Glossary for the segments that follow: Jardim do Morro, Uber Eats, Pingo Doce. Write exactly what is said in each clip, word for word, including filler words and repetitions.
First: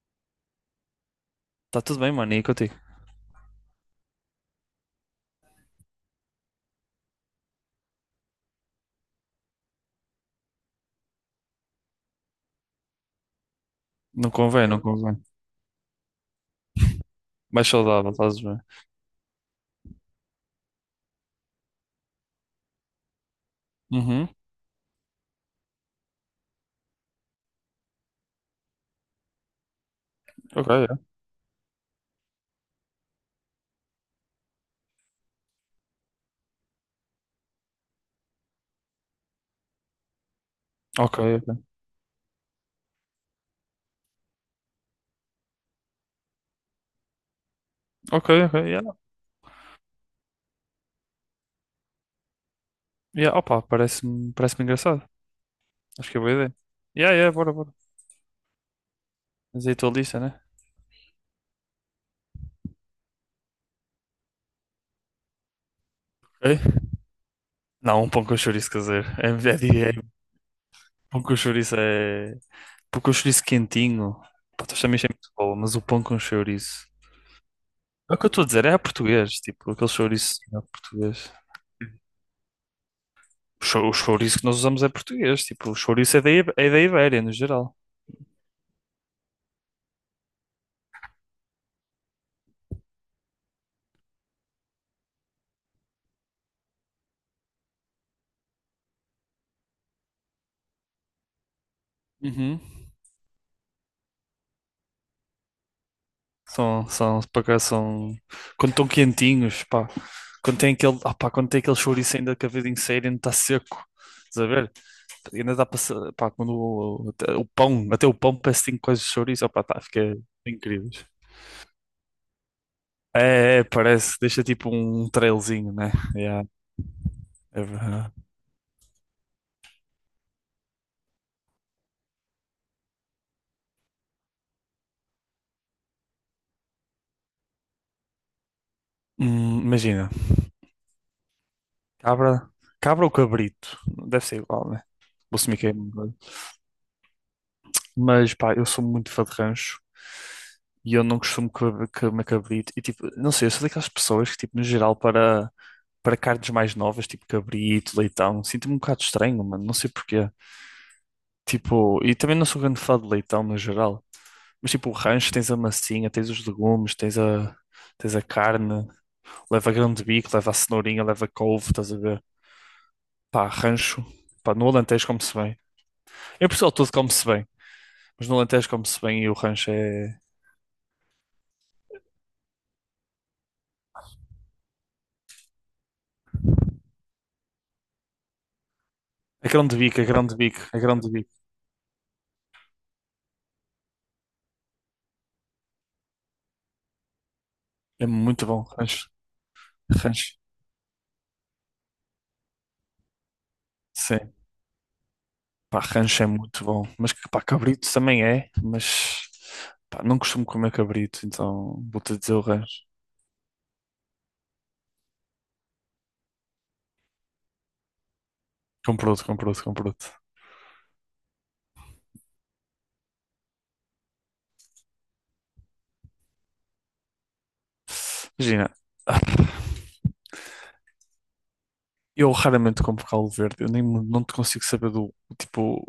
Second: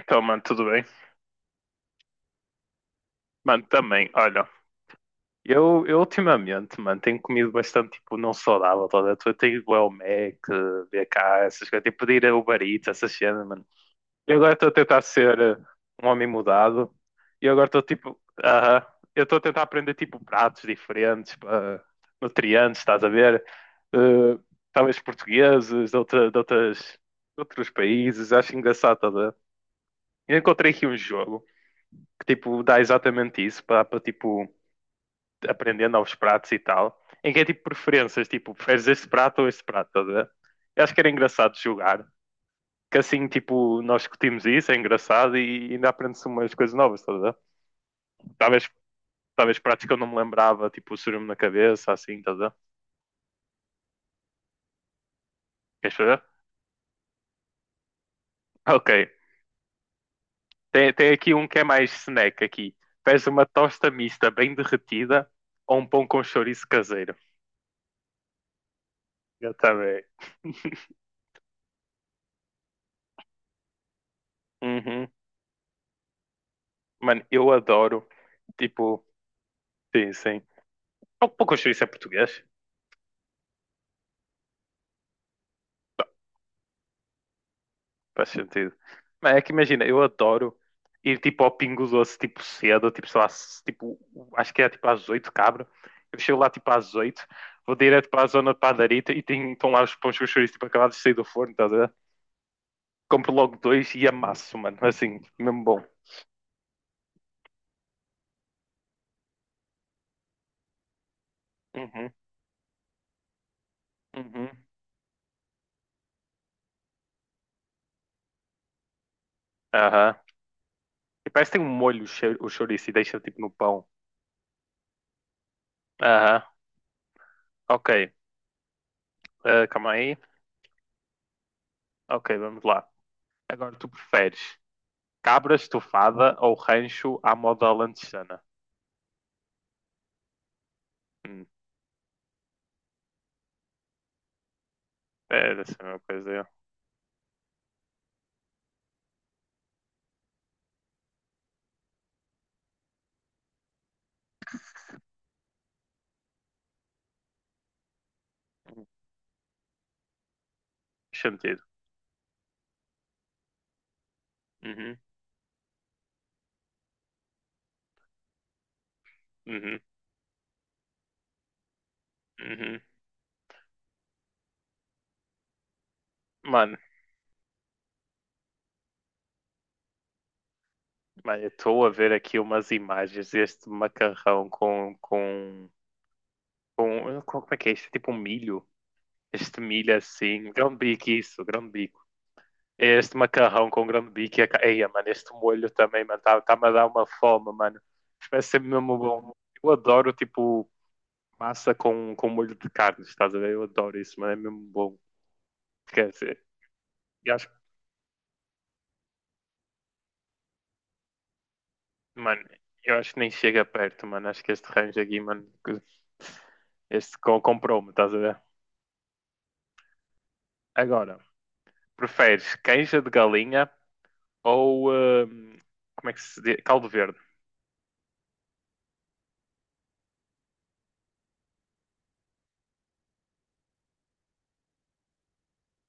Então, mano, tudo bem? Está tudo bem, mano, e contigo? Mano, também, olha, eu, eu ultimamente, mano, tenho comido bastante, tipo, não saudável, toda. Eu tenho ido ao Mac, B K, essas coisas, tenho pedir a Uber Eats, essas cenas, mano. Não E agora convém, estou a não tentar convém. ser eh, um homem mudado, e Mais agora estou, saudável, tipo, estás bem. aham, eu estou a tentar aprender, tipo, pratos diferentes, pá, nutrientes, estás a ver? Uhum. Eh, Talvez portugueses, de, outra, de outras, de outros países, acho engraçado, toda. Eu Ok, encontrei aqui um yeah. jogo que, tipo, dá exatamente isso, para, para tipo aprendendo aos pratos e tal, em que é tipo preferências, tipo, preferes este prato ou este prato, estás a ver? Eu acho que era Ok, engraçado ok. jogar, que assim, tipo, nós discutimos isso, é engraçado e ainda aprende-se umas coisas novas, estás a ver? Ok, ok, Talvez, yeah. talvez pratos que eu não me lembrava, tipo, o surume na cabeça, assim, estás a ver? Yeah, opa, parece-me parece-me engraçado. Queres Acho que é fazer? boa ideia. Yeah, yeah, bora, bora. Ok. Mas aí a tua lista, né? Tem, tem aqui um que é mais snack aqui. Pedes uma tosta mista bem derretida ou um pão com Ok. chouriço caseiro. Não, um pão com chouriço caseiro. É, Eu é, é, também. é, pão com chouriço é... Pão com chouriço quentinho. Pá, tu também Uhum. é muito boa, mas o pão com chouriço... Mano, eu adoro, É o que eu estou a dizer, é a tipo, português, tipo, aquele sim, chouriço sim. é português. Algo pouco chouriço é português, O chou- o chouriço que nós usamos é português, tipo, o chouriço é da, I- é da Ibéria, no geral. faz sentido. Mas é que imagina, eu adoro ir tipo ao Pingo Doce, tipo cedo, tipo, sei lá, se- tipo, acho que é tipo às oito cabra. Eu chego lá tipo às oito vou direto para a zona de padarita e tem, estão lá os pães com chouriço, tipo, acabados de sair do forno, estás a ver? Uhum. Compro logo dois e amasso, mano, assim, mesmo bom. São, são, por acaso são. Quando estão quentinhos, pá. Quando tem aquele, ah, pá, quando tem aquele Uhum, chouriço ainda que a vida inteira ainda está seco. Estás a uhum, ver? Ainda dá para. ser- pá, quando o, até o pão, até o pão parece que tem coisas de chouriço, opá, tá, aham. fica incrível. E parece que tem um molho o chou- o chouriço e deixa tipo no É, é, pão. parece, deixa tipo um trailzinho, né? Aham, Yeah, é ok. verdade. Ah, calma aí. Ok, vamos lá. Agora tu preferes. Cabra estufada ou rancho à moda lanchana? Hum, imagina, Hum, cabra, cabra ou cabrito? Deve ser igual, né? Vou é, assumir deve que é. ser a mesma coisa. É. Mas pá, eu sou muito fã de rancho e eu não costumo comer comer cabrito. E tipo, não sei, eu sou daquelas pessoas que, tipo, no geral, para, para carnes mais novas, tipo cabrito, leitão, sinto-me um bocado estranho, mano, não sei porquê. Faz sentido. Tipo, e também não sou grande fã de leitão no geral. Mas tipo, o Uhum, rancho tens a massinha, tens os legumes, tens a, tens a carne, leva uhum, grão de bico, leva a cenourinha, leva couve, estás a ver? uhum. Pá, rancho. Pá, no Alentejo come-se bem. Em Portugal Mano, tudo come-se bem, mas no Alentejo come-se bem e o rancho é. mano, eu estou a ver aqui umas imagens deste macarrão com, com, com, com- Como é que é isto? É tipo um milho. A Este grande milho bico, a grande assim. bico, Grão a grande bico bico. isso, grão bico é este macarrão com grão bico e a... Ca- Eia, mano, este molho também, mano, tá- tá-me a dar uma fome, mano. É Isto muito ser bom, mesmo rancho. bom. Eu adoro, Rancho, tipo, massa com, com molho de carne, estás a ver? Eu adoro isso, mano, sim. é mesmo bom. Pá, Quer rancho é dizer, muito bom. Mas, eu pá, acho que, cabrito também é, mas, pá, não costumo comer cabrito, então vou-te dizer o mano, rancho. eu acho que nem chega perto, mano. Acho que este range aqui, mano, que- este co- comprou-me, estás a ver? Compro-te, comprou te comprou te Agora, preferes canja de galinha ou, hum, como é que se diz? Caldo verde. Imagina, eu raramente compro caldo verde, eu nem, não te consigo saber do, tipo,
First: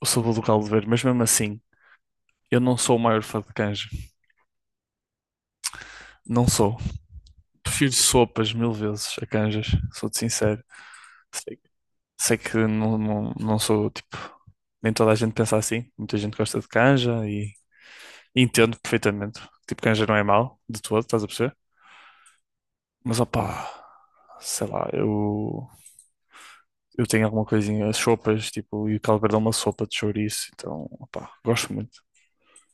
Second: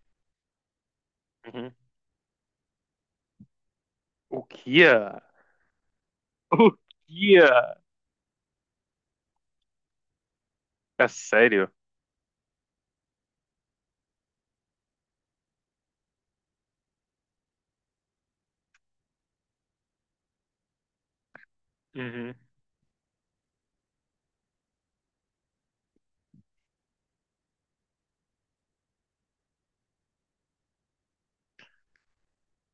o sabor do caldo verde, mas mesmo assim, Uhum. eu não sou o maior fã de canja. O que é? Não O sou. que é? Prefiro sopas mil vezes a canjas, sou-te sincero. A sério? Sei que não, não, não sou tipo. Nem toda a gente pensa assim. Muita gente gosta de canja e entendo perfeitamente. Tipo, canja não é mau de todo, estás a perceber? Uhum. Mas opá, sei lá, eu, eu tenho alguma coisinha, as sopas, tipo, e o caldo verde é uma sopa de chouriço, então opá, gosto muito.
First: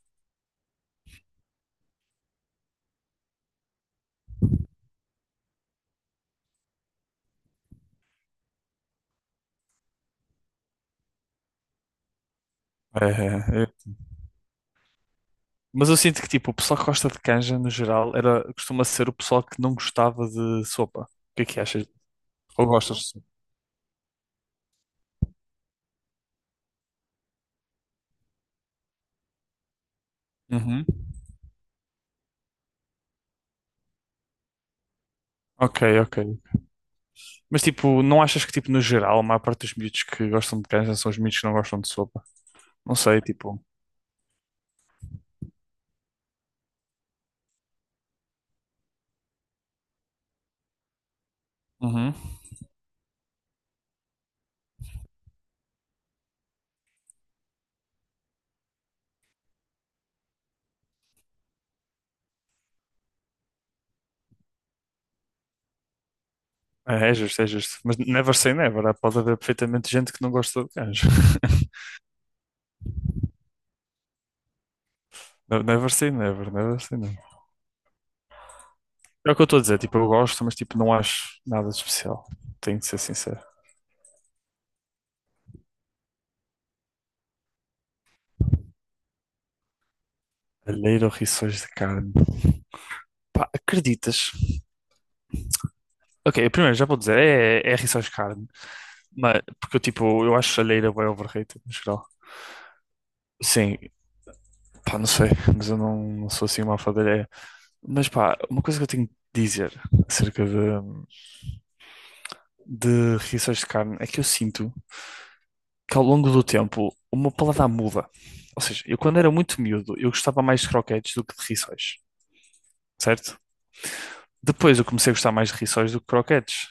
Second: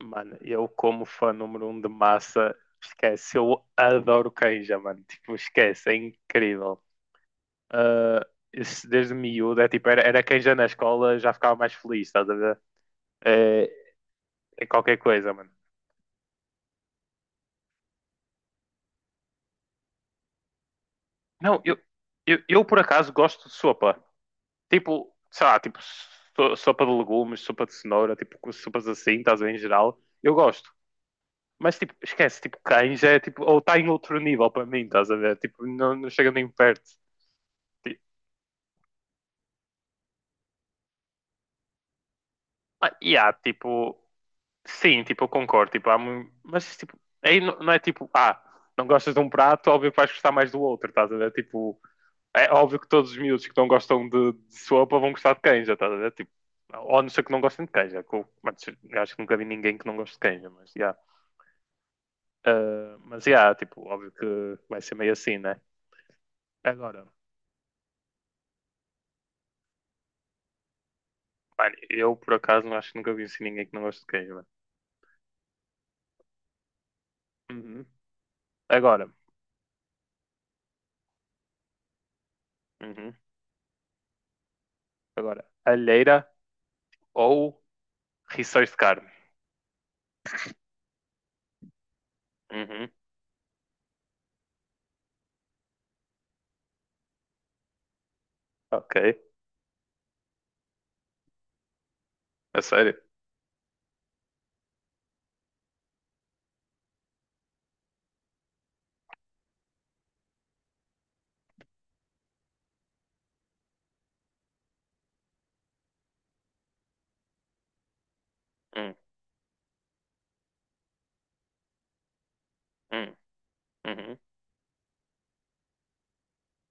Mano, eu como fã número um de massa, esquece, eu adoro canja, mano. Tipo, esquece, é incrível. ah, isso desde miúdo, é tipo, era, era quem já na escola já ficava mais feliz, estás a ver? É, é, É, é. é qualquer coisa, mano. Mas eu sinto que tipo, o pessoal que gosta de canja no geral era, costuma ser o pessoal que não gostava de sopa. O que é que Não, eu, achas? eu, eu Ou por gostas de acaso sopa? gosto de sopa. Tipo, sei lá, tipo, so- sopa de legumes, sopa de cenoura, tipo, com sopas assim, estás a ver, em geral, eu gosto. Uhum. Mas, tipo, esquece, tipo, canja é, tipo, ou está em outro nível para mim, estás a ver? Tipo, Ok, não, não ok. chega nem perto. Mas Tipo, tipo, não achas que tipo, no geral, a maior parte dos miúdos que gostam de canja são os miúdos que não gostam de sopa? Não ah, e sei, há, tipo. tipo, sim, tipo, eu concordo. Tipo, há mu- Mas tipo, aí não, não é tipo, ah, não gostas de um prato, óbvio que vais gostar mais do outro, estás a ver? Tipo, Uhum. é óbvio que todos os miúdos que não gostam de, de sopa vão gostar de canja, estás a ver? Tipo, ou a não ser que não gostem de canja. Que eu- Mas, eu acho que nunca vi ninguém que não goste de canja, mas já. Ah, mas já, tipo, óbvio que vai ser meio assim, né? Agora, É, é justo, é justo. Mas never say never. Há- Pode haver perfeitamente gente que não gosta de canja. mano, eu por acaso não acho que nunca vi assim ninguém que não goste de queijo mano. Ne- Never say never, never say never. Uhum. Agora, É o que eu estou a dizer, tipo, eu gosto, mas tipo, não acho nada de especial. Tenho de ser uhum. sincero. Agora, alheira ou rissóis de carne? Alheiro ou rissóis de carne? Uhum. Pá, acreditas? Ok, primeiro já vou dizer, é, é rissóis de carne. Ok. Mas, porque eu tipo, eu acho alheira bem overrated no geral. A sério? Sim, pá, não sei, mas eu não, não sou assim uma alfadalheira. Mas pá, uma coisa que eu tenho de dizer acerca de, de reações de carne é que eu sinto que ao longo do tempo o meu paladar muda. Ou seja, Hum, eu quando era muito miúdo, eu gostava mais de croquetes do que de rissóis, hum, certo? uhum, Depois eu comecei a gostar mais de rissóis do que croquetes.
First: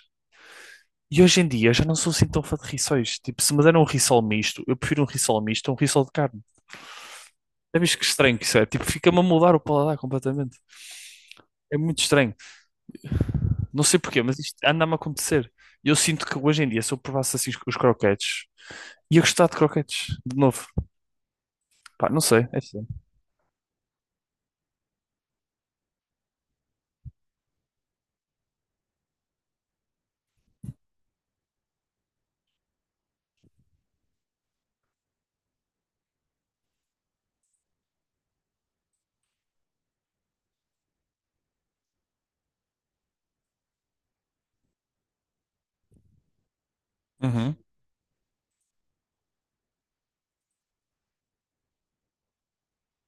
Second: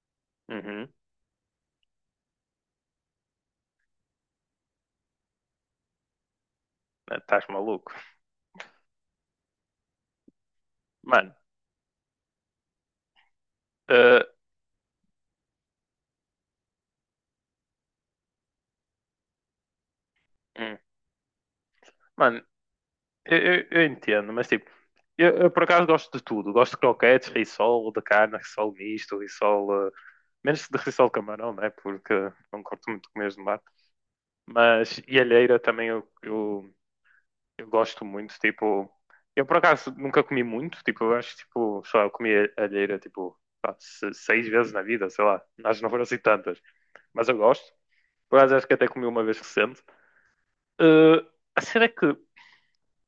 uhum. E hoje em dia eu já não sou assim tão fã de rissóis. Tipo, se me deram um rissol misto, eu prefiro um rissol misto a um rissol de carne. Estás É maluco? visto que estranho que isso é? Tipo, fica-me a mudar o paladar completamente. Mano, É muito estranho. Não sei porquê, eh, mas isto anda-me a acontecer. E eu sinto que hoje em dia, se eu provasse assim os os croquetes, ia gostar de croquetes, de novo. hum, Pá, não mano, sei. É assim. eu, eu- Eu entendo, mas tipo, eu, eu por acaso gosto de tudo. Gosto de croquetes, rissol, de carne, rissol misto, rissol. Eh, menos de rissol de camarão, né? Porque não curto muito comer de mar. Mas e alheira também eu, eu, eu gosto muito. Tipo, eu por acaso nunca comi muito. Tipo, eu acho que tipo, só eu comi alheira tipo pá, se- seis vezes na vida, sei lá. Acho que não foram assim tantas. Mas eu Uhum. gosto. Por acaso acho que até comi uma vez recente. Eh, a cena é que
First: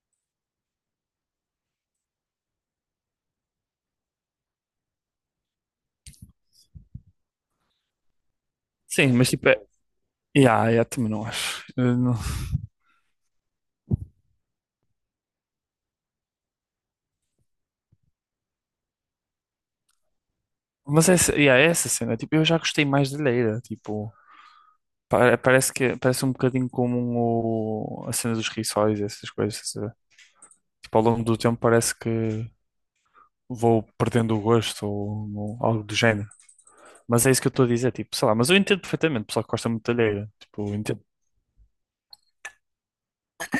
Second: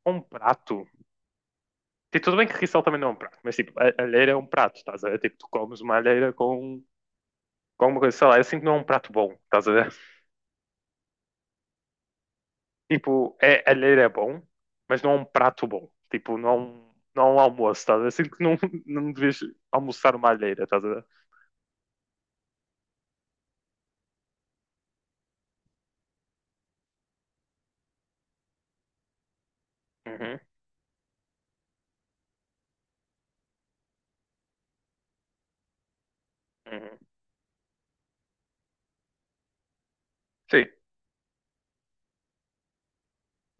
um prato. Tipo, tudo bem que rissol também não é um prato, mas tipo, a a alheira é um prato, estás a ver? Tipo, tu comes uma alheira com, com alguma coisa, sei lá, eu sinto que não é um prato Sim, mas bom, tipo, é... estás a ver? Yeah, yeah, também não acho. Eu não- Tipo, é, a alheira é bom, mas não é um prato bom. Tipo, não é um, não é um almoço, estás a ver? Sinto que não, não devias almoçar uma alheira, estás a ver? Mas é essa, yeah, é essa cena, tipo, eu já gostei mais de leira, tipo, pa- parece que parece um bocadinho como o- a cena dos rissóis, e essas coisas. Uhum, Tipo, ao longo do tempo parece que vou perdendo o gosto ou, ou algo do género. uhum. Mas é isso que eu estou a dizer, tipo, sei lá, mas eu entendo perfeitamente, o pessoal que gosta muito de alheira, Sim, tipo, eu entendo.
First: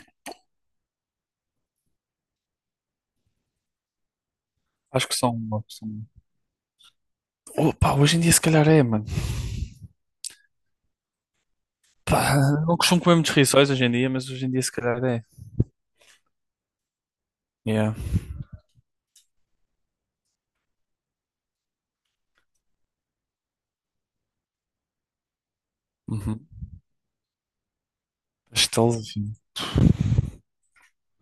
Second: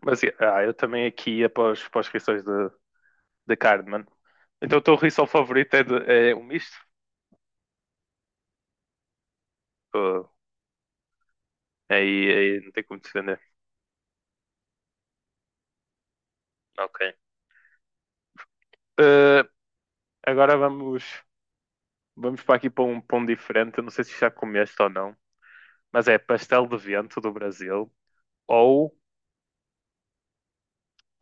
mas yeah, ah, eu também aqui ia para, os, para as rissóis de, de carne, mano. Então o teu Acho que rissol são uma favorito é, opção. de, é o misto? Oh, pá, hoje em dia se calhar é, mano. Uh, Aí, Pá, aí não não tem como costumo comer muitos defender. rissóis hoje em dia, mas hoje em dia se calhar é. Ok. Yeah. Eh, agora vamos, vamos para aqui para um pão diferente. Eu não sei se já comeste ou não, mas é Uhum. pastel de vento do Brasil Pastel ou, de...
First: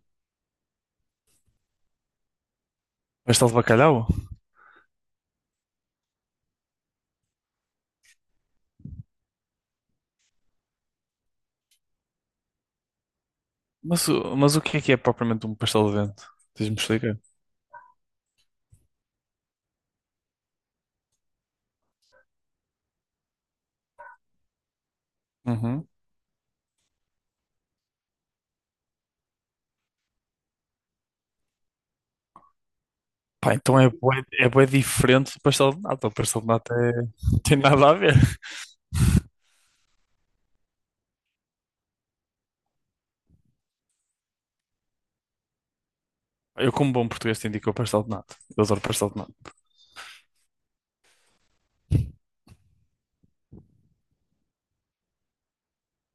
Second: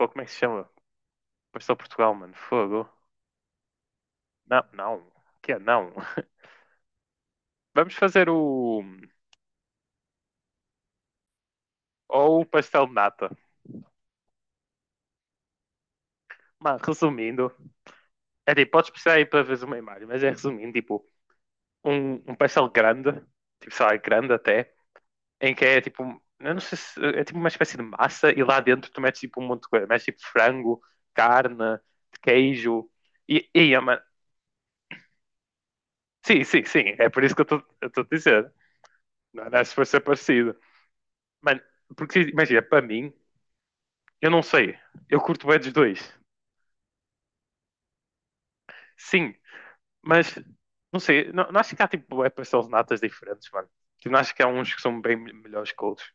ou como é que se chama? Pastel Portugal, mano. Fogo. Pastel de bacalhau? Não, não. Que é não. Vamos fazer o ou o pastel de nata. Mas, o- mas o que é que é propriamente um pastel de vento? Diz-me Mano, explicar. resumindo, é tipo, podes precisar aí para ver uma imagem, mas é resumindo, tipo, um, um pastel grande, tipo, sei lá, grande até em que é Uhum. tipo, eu não sei se é tipo uma espécie de massa e lá dentro tu metes tipo um monte de coisa, metes tipo frango, carne, queijo e, Pá, e então ah, é mano, bué, é bué diferente do pastel de nata. O pastel sim, de sim, nata sim, é... é por isso que eu tem nada a estou a ver. dizer, não é se for ser parecido, mano, porque imagina, para mim, eu não sei, eu curto bem dos dois, Eu, como bom português, te indico o pastel de nata. Eu adoro pastel de sim, nata. mas não sei, não, não acho que há tipo é pastel de natas diferentes, mano, tipo, não acho que há uns que são bem melhores que outros,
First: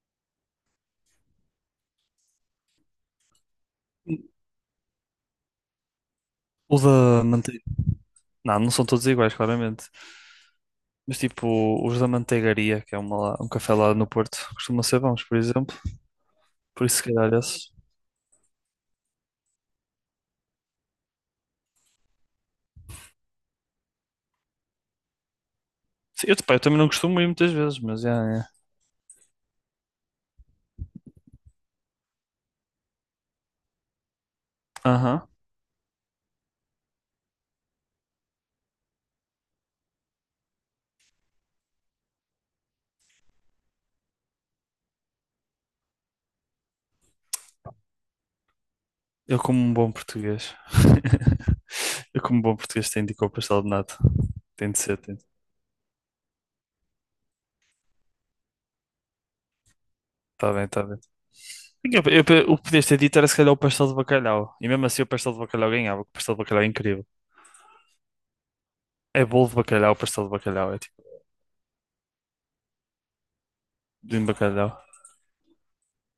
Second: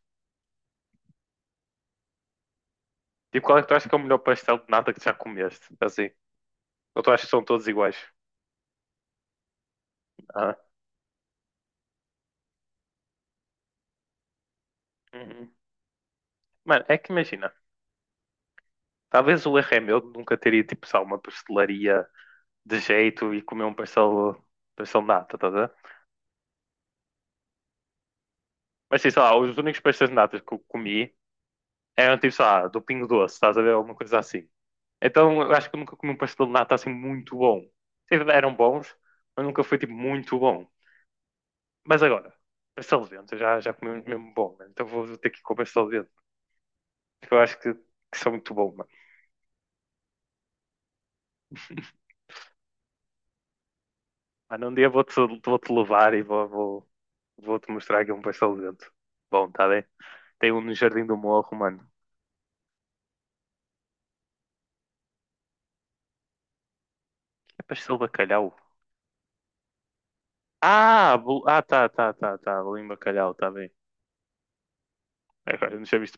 tipo, qual é que tu achas que é o melhor pastel de nata que tu já comeste, assim, O ou tu da achas que são manteiga. todos iguais? Não, não são todos iguais, claramente. Ah, Mas tipo, os da Manteigaria, que é uma, lá- um café lá no Porto, costumam ser bons, por uhum. exemplo. Mano, Por é isso, se que calhar, imagina, esses. talvez o erro é meu de nunca teria tipo, só uma pastelaria de jeito e comer um pastel, pastel de nata, estás a ver? Sim, eu, pá, eu também não costumo ir muitas vezes, mas é. É. Mas sim, sei lá, os únicos pastéis de nata que eu comi eram tipo, sei lá, do Pingo Doce, estás a ver? Alguma coisa assim. Aham. Então eu acho que eu nunca comi um pastel de nata assim muito bom. Sim, eram bons, mas nunca foi tipo muito bom. Mas agora, pastel de vento, eu já, já comi um mesmo bom, mano. Então vou ter que ir com o pastel de vento, porque eu acho que, que são muito bons mano. Eu, como um bom português. Eu, como um bom português, tenho de ir com o pastel de nata. Mano, Tem um de dia ser, vou-te tem de... vou-te levar e vou, vou, vou-te mostrar aqui um pastel de vento. Bom, tá bem. Tem Tá um bem, no tá bem. Jardim do Morro, mano. Eu, eu- o que podias ter dito era se calhar o pastel de bacalhau. E mesmo assim o pastel de bacalhau ganhava, porque o pastel de bacalhau é incrível. É pastel de bacalhau. É bolo de bacalhau, pastel de bacalhau. É tipo, Ah, bol... ah, tá, tá, tá, tá. Bolinho de bacalhau, tá bem. bolinho de bacalhau. Agora não tinha visto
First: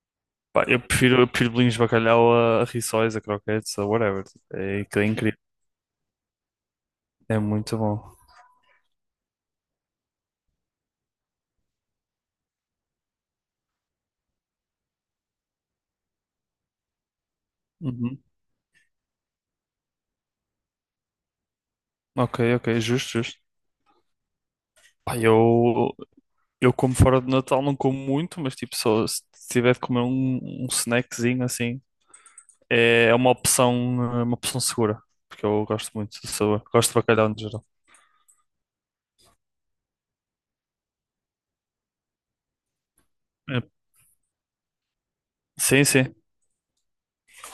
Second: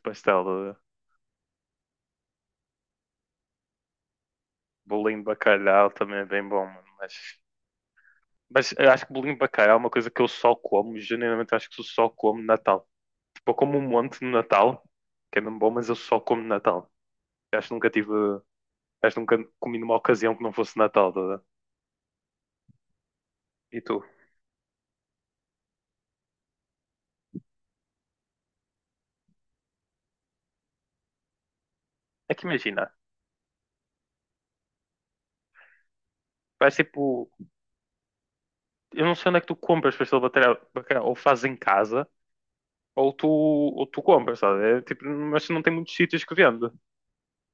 Pá, pastel. eh, eu prefiro, eu prefiro bolinhos de bacalhau a, a rissóis, a croquetes, a whatever. Tipo, é, aquilo é Bolinho de incrível. bacalhau também é bem bom, mano. Mas, É muito bom. mas eu acho que bolinho de bacalhau é uma coisa que eu só como. Genuinamente acho que eu só como no Natal. Tipo, eu como um monte no Natal, que é mesmo bom, mas eu só como no Natal. Eu acho que nunca tive. Uhum. Acho que nunca comi numa ocasião que não fosse Natal, tá? A ver? Ok, ok, justo, justo. E tu? Pá, eu, eu como fora de Natal não como muito, mas tipo, só se tiver de comer um, um snackzinho assim, É que imagina. é é uma opção, é uma opção segura, porque eu gosto muito de sabor, Parece gosto de bacalhau tipo, no geral. eu não sei onde é que tu compras pastel de bacalhau, bacalhau, ou fazes em casa, ou tu, É, ou tu compras, sabe? É, tipo, mas não tem sim, muitos sim. sítios que vende.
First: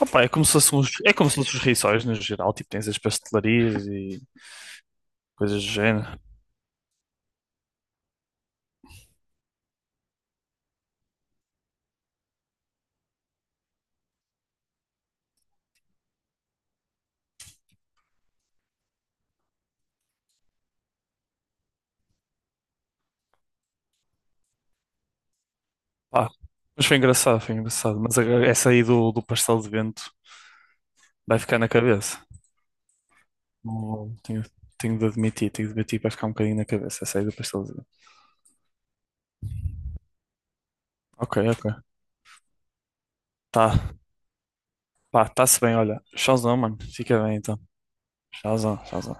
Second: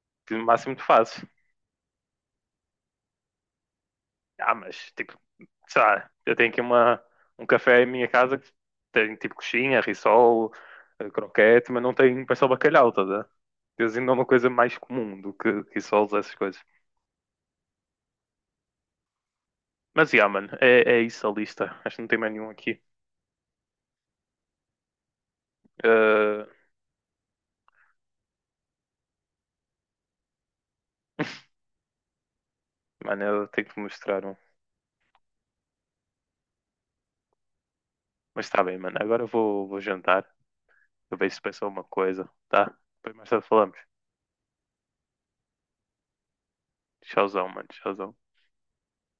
Opa, é Que no como se máximo fossem tu os, é fazes. como se fossem os rissóis no geral, tipo, tens as pastelarias e Ah, mas tipo, coisas do sei lá, género. eu tenho aqui uma, um café em minha casa que tem tipo coxinha, rissol, eh, croquete, mas não tem pastel de bacalhau, tá? A ver? Eles ainda é uma coisa mais comum do que rissoles, essas coisas. Mas, yeah, mano, é, é isso a lista. Acho que não tem mais nenhum aqui. Pá, Eh, mas foi engraçado, foi engraçado. Mas a- essa aí do, do pastel de vento vai ficar na cabeça. Mano, eu tenho que te Não- mostrar um. Tenho, tenho de admitir, tenho de admitir que vai ficar um bocadinho na cabeça essa aí do pastel de vento. Mas está bem, mano. Agora eu vou, vou jantar. Eu vejo Ok, se pensou ok. uma coisa, tá? Depois mais tarde Tá, falamos. pá, tá-se bem, olha. Tchauzão, mano. Fica bem Tchauzão, então. mano. Tchauzão. Tchauzão, tchauzão.